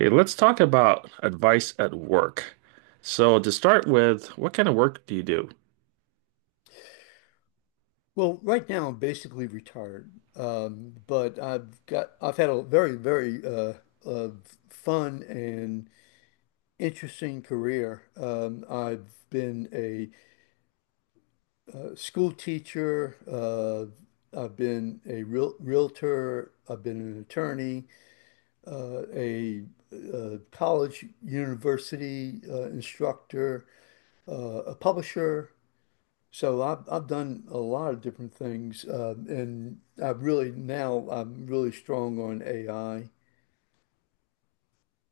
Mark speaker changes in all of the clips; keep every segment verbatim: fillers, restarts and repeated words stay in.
Speaker 1: Okay, let's talk about advice at work. So, to start with, what kind of work do you do?
Speaker 2: Well, right now I'm basically retired, um, but I've got I've had a very very uh, uh, fun and interesting career. Um, I've been a uh, school teacher. Uh, I've been a real realtor. I've been an attorney, uh, a, uh college university uh, instructor, uh, a publisher. So I've I've done a lot of different things, uh, and I really now I'm really strong on A I.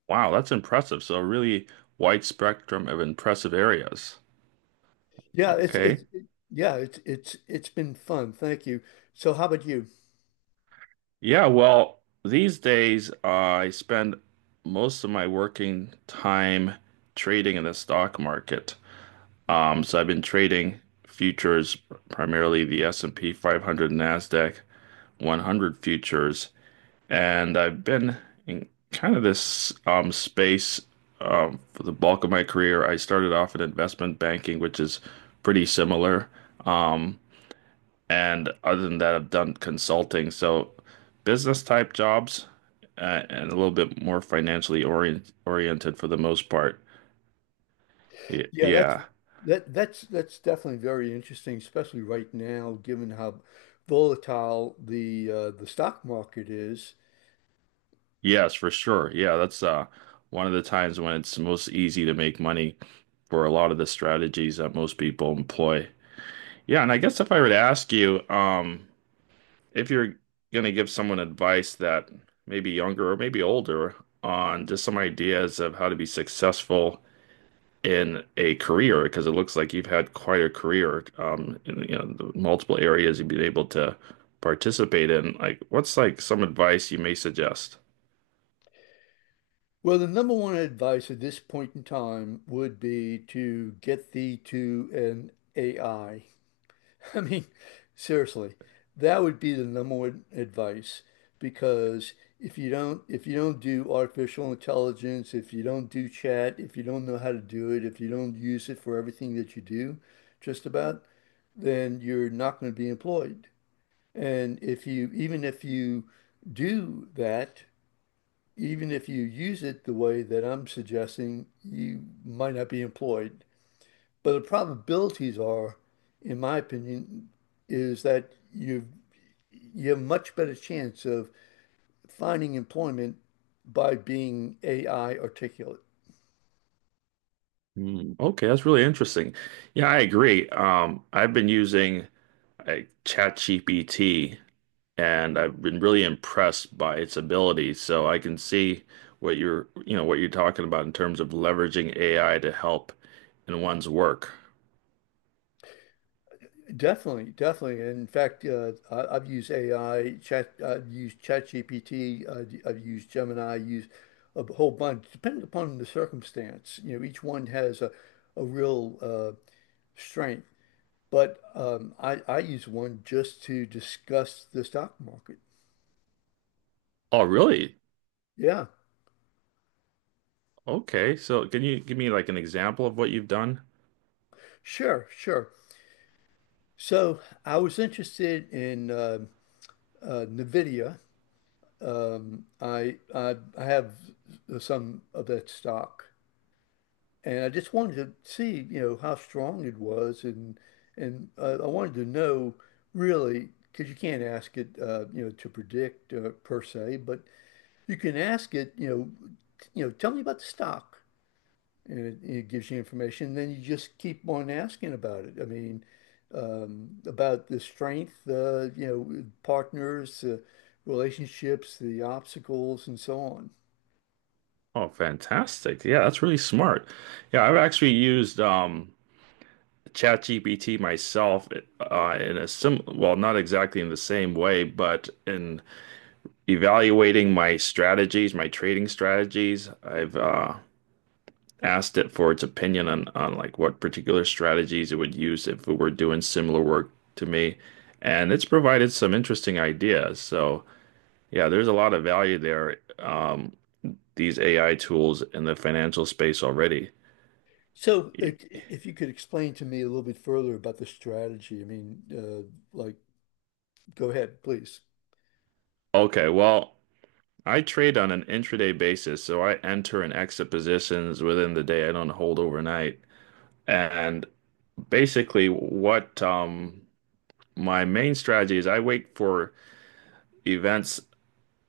Speaker 1: Wow, that's impressive. So, really wide spectrum of impressive areas.
Speaker 2: Yeah, it's it's
Speaker 1: Okay.
Speaker 2: it- yeah, it's it's it's been fun. Thank you. So how about you?
Speaker 1: Yeah, well, these days, uh, I spend most of my working time trading in the stock market. Um, so I've been trading futures, primarily the S and P five hundred NASDAQ one hundred futures. And I've been in kind of this um, space um, for the bulk of my career. I started off in investment banking, which is pretty similar. Um, and other than that, I've done consulting, so business type jobs uh, and a little bit more financially orient oriented for the most part. Y-
Speaker 2: Yeah, that's
Speaker 1: yeah,
Speaker 2: that that's that's definitely very interesting, especially right now, given how volatile the uh, the stock market is.
Speaker 1: yes, for sure. Yeah, that's uh, one of the times when it's most easy to make money for a lot of the strategies that most people employ. Yeah, and I guess if I were to ask you, um, if you're going to give someone advice that maybe younger or maybe older on just some ideas of how to be successful in a career, because it looks like you've had quite a career, um, in, you know, the multiple areas you've been able to participate in. Like, what's like some advice you may suggest?
Speaker 2: Well, the number one advice at this point in time would be to get thee to an A I. I mean, seriously, that would be the number one advice because if you don't if you don't do artificial intelligence, if you don't do chat, if you don't know how to do it, if you don't use it for everything that you do, just about, then you're not going to be employed. And if you even if you do that, even if you use it the way that I'm suggesting, you might not be employed. But the probabilities are, in my opinion, is that you you have a much better chance of finding employment by being A I articulate.
Speaker 1: Hmm, okay, that's really interesting. Yeah, I agree. Um, I've been using like ChatGPT and I've been really impressed by its ability. So I can see what you're, you know, what you're talking about in terms of leveraging A I to help in one's work.
Speaker 2: Definitely, definitely. In fact, uh, I, I've used A I, chat, I've used ChatGPT, I've, I've used Gemini, I use a whole bunch, depending upon the circumstance. You know, each one has a, a real uh, strength. But um, I, I use one just to discuss the stock market.
Speaker 1: Oh, really?
Speaker 2: Yeah.
Speaker 1: Okay. So can you give me like an example of what you've done?
Speaker 2: Sure, sure. So I was interested in uh, uh, NVIDIA. Um, I, I I have some of that stock, and I just wanted to see, you know, how strong it was, and and uh, I wanted to know really, because you can't ask it, uh, you know, to predict uh, per se, but you can ask it, you know, t- you know, tell me about the stock. And it, it gives you information. And then you just keep on asking about it. I mean, um, about the strength, uh, you know, partners, uh, relationships, the obstacles, and so on.
Speaker 1: Oh, fantastic. Yeah, that's really smart. Yeah, I've actually used um ChatGPT myself uh in a sim well, not exactly in the same way, but in evaluating my strategies, my trading strategies. I've uh asked it for its opinion on on like what particular strategies it would use if it were doing similar work to me, and it's provided some interesting ideas. So yeah, there's a lot of value there. Um, these A I tools in the financial space already.
Speaker 2: So, uh, c- if you could explain to me a little bit further about the strategy, I mean, uh, like, go ahead, please.
Speaker 1: Okay, well, I trade on an intraday basis, so I enter and exit positions within the day. I don't hold overnight. And basically, what um, my main strategy is, I wait for events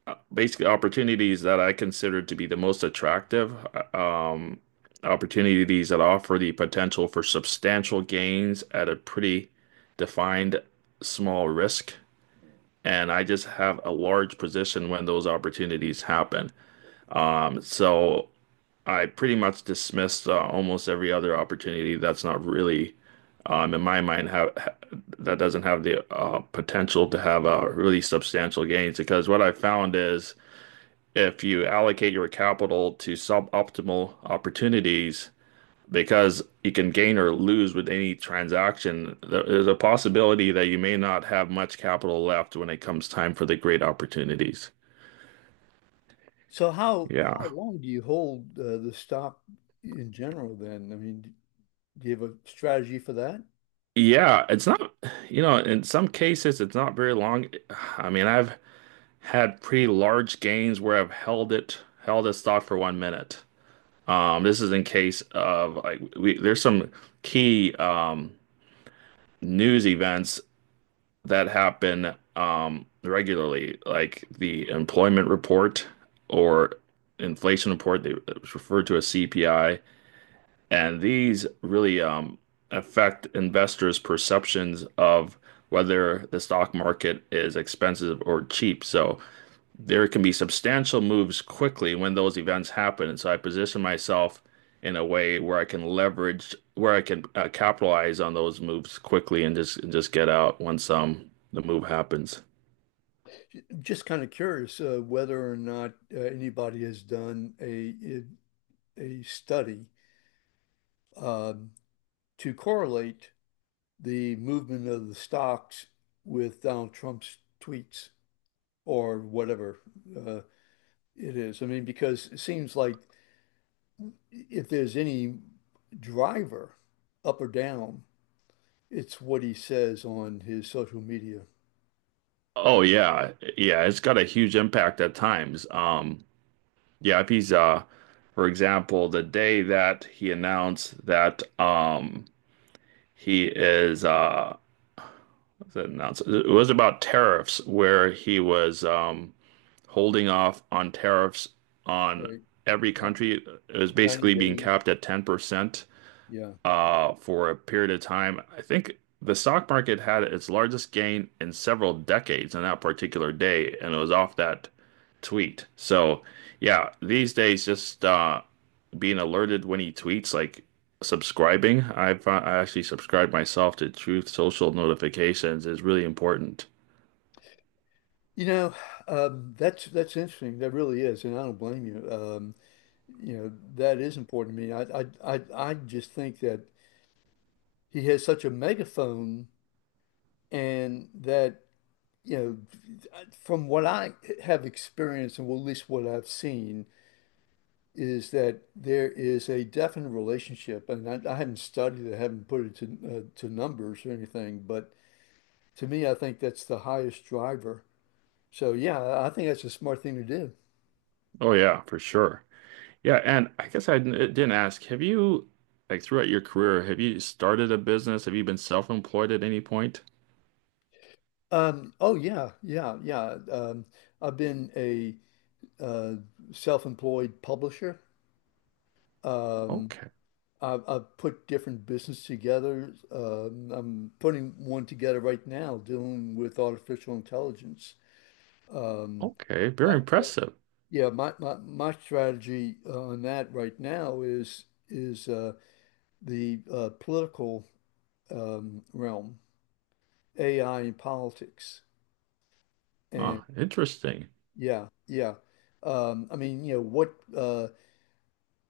Speaker 1: uh, basically opportunities that I consider to be the most attractive, uh, um, opportunities that offer the potential for substantial gains at a pretty defined small risk. And I just have a large position when those opportunities happen. Um, so I pretty much dismissed uh, almost every other opportunity that's not really, um, in my mind, have ha that doesn't have the uh, potential to have uh, really substantial gains. Because what I found is if you allocate your capital to suboptimal opportunities because you can gain or lose with any transaction, there's a possibility that you may not have much capital left when it comes time for the great opportunities.
Speaker 2: So, how how
Speaker 1: Yeah.
Speaker 2: long do you hold uh, the stock in general then? I mean, do you have a strategy for that?
Speaker 1: Yeah, it's not, you know, in some cases, it's not very long. I mean, I've had pretty large gains where I've held it, held a stock for one minute. Um, this is in case of like we, there's some key um, news events that happen um, regularly, like the employment report or inflation report, they, it was referred to as C P I, and these really um, affect investors' perceptions of whether the stock market is expensive or cheap. So there can be substantial moves quickly when those events happen. And so I position myself in a way where I can leverage, where I can uh, capitalize on those moves quickly and just and just get out once um the move happens.
Speaker 2: Just kind of curious uh, whether or not uh, anybody has done a a study um, to correlate the movement of the stocks with Donald Trump's tweets or whatever uh, it is. I mean, because it seems like if there's any driver up or down, it's what he says on his social media.
Speaker 1: Oh yeah, yeah, it's got a huge impact at times. Um, yeah, if he's uh, for example, the day that he announced that um he is uh announced it was about tariffs where he was um holding off on tariffs on
Speaker 2: Right.
Speaker 1: every
Speaker 2: Nin-
Speaker 1: country. It was
Speaker 2: ninety
Speaker 1: basically being
Speaker 2: days.
Speaker 1: capped at ten percent
Speaker 2: Yeah.
Speaker 1: uh, for a period of time. I think the stock market had its largest gain in several decades on that particular day, and it was off that tweet. So, yeah, these days, just uh, being alerted when he tweets, like subscribing. I've uh, I actually subscribed myself to Truth Social notifications is really important.
Speaker 2: You know, um, that's that's interesting. That really is, and I don't blame you. Um, you know, that is important to me. I, I I I just think that he has such a megaphone, and that you know, from what I have experienced, and well, at least what I've seen, is that there is a definite relationship, and I, I haven't studied it, I haven't put it to uh, to numbers or anything, but to me, I think that's the highest driver. So yeah, I think that's a smart thing to do.
Speaker 1: Oh yeah, for sure. Yeah, and I guess I didn't didn't ask, have you, like throughout your career, have you started a business? Have you been self-employed at any point?
Speaker 2: Um, oh yeah, yeah, yeah. Um, I've been a uh, self-employed publisher. Um,
Speaker 1: Okay.
Speaker 2: I've, I've put different business together. Um, I'm putting one together right now dealing with artificial intelligence. Um,
Speaker 1: Okay. Very
Speaker 2: but yeah,
Speaker 1: impressive.
Speaker 2: yeah, my, my, my strategy on that right now is is uh, the uh, political um, realm, A I and politics.
Speaker 1: Huh. Interesting.
Speaker 2: Yeah, yeah. Um, I mean, you know, what uh,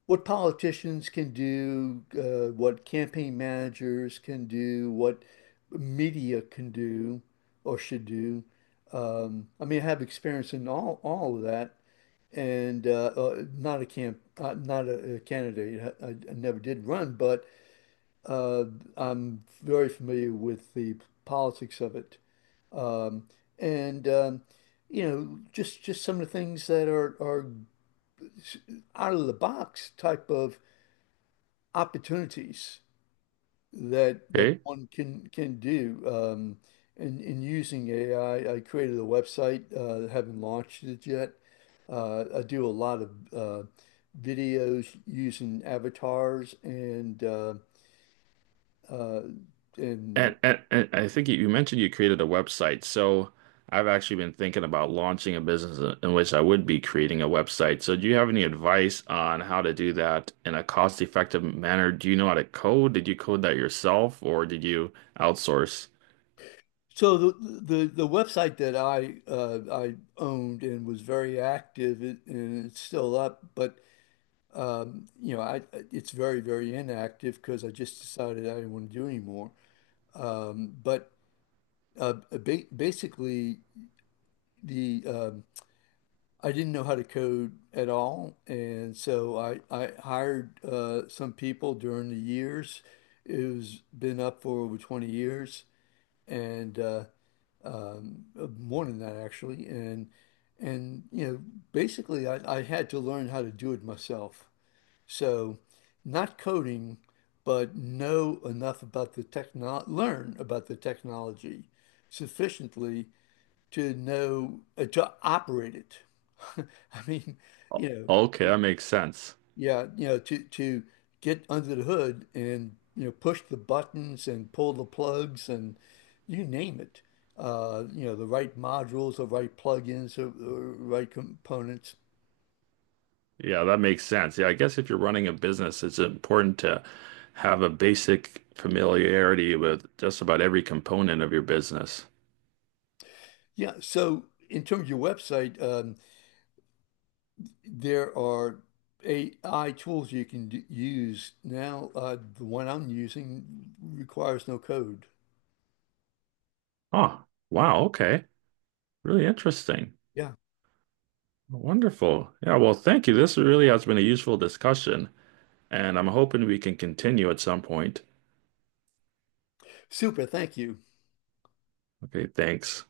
Speaker 2: what politicians can do, uh, what campaign managers can do, what media can do or should do. Um, I mean, I have experience in all all of that, and uh, uh, not a camp, uh, not a, a candidate. I, I I never did run, but uh, I'm very familiar with the politics of it. Um, and um, you know, just just some of the things that are are out of the box type of opportunities that that
Speaker 1: Okay.
Speaker 2: one can can do. Um, in in using A I, I I created a website, uh, haven't launched it yet. Uh, I do a lot of uh, videos using avatars and uh, uh, and
Speaker 1: And, and, and I think you you mentioned you created a website. So I've actually been thinking about launching a business in in which I would be creating a website. So do you have any advice on how to do that in a cost-effective manner? Do you know how to code? Did you code that yourself or did you outsource?
Speaker 2: so the the the website that I uh, I owned and was very active it, and it's still up, but um, you know I it's very very inactive because I just decided I didn't want to do anymore. Um, but uh, uh, ba basically the um, I didn't know how to code at all, and so I I hired uh, some people during the years. It was been up for over twenty years, and uh, um, uh, more than that actually, and and you know basically I, I had to learn how to do it myself. So not coding, but know enough about the techno learn about the technology sufficiently to know uh, to operate it. I mean,
Speaker 1: O-
Speaker 2: you know.
Speaker 1: Okay, that makes sense.
Speaker 2: Yeah, you know, to to get under the hood and you know push the buttons and pull the plugs and you name it. Uh, you know, the right modules, the right plugins, the right components.
Speaker 1: Yeah, that makes sense. Yeah, I guess if you're running a business, it's important to have a basic familiarity with just about every component of your business.
Speaker 2: Yeah. So in terms of your website, um, there are A I tools you can d use now. Uh, the one I'm using requires no code.
Speaker 1: Oh, wow. Okay. Really interesting.
Speaker 2: Yeah.
Speaker 1: Wonderful. Yeah, well, thank you. This really has been a useful discussion, and I'm hoping we can continue at some point.
Speaker 2: Super. Thank you.
Speaker 1: Okay, thanks.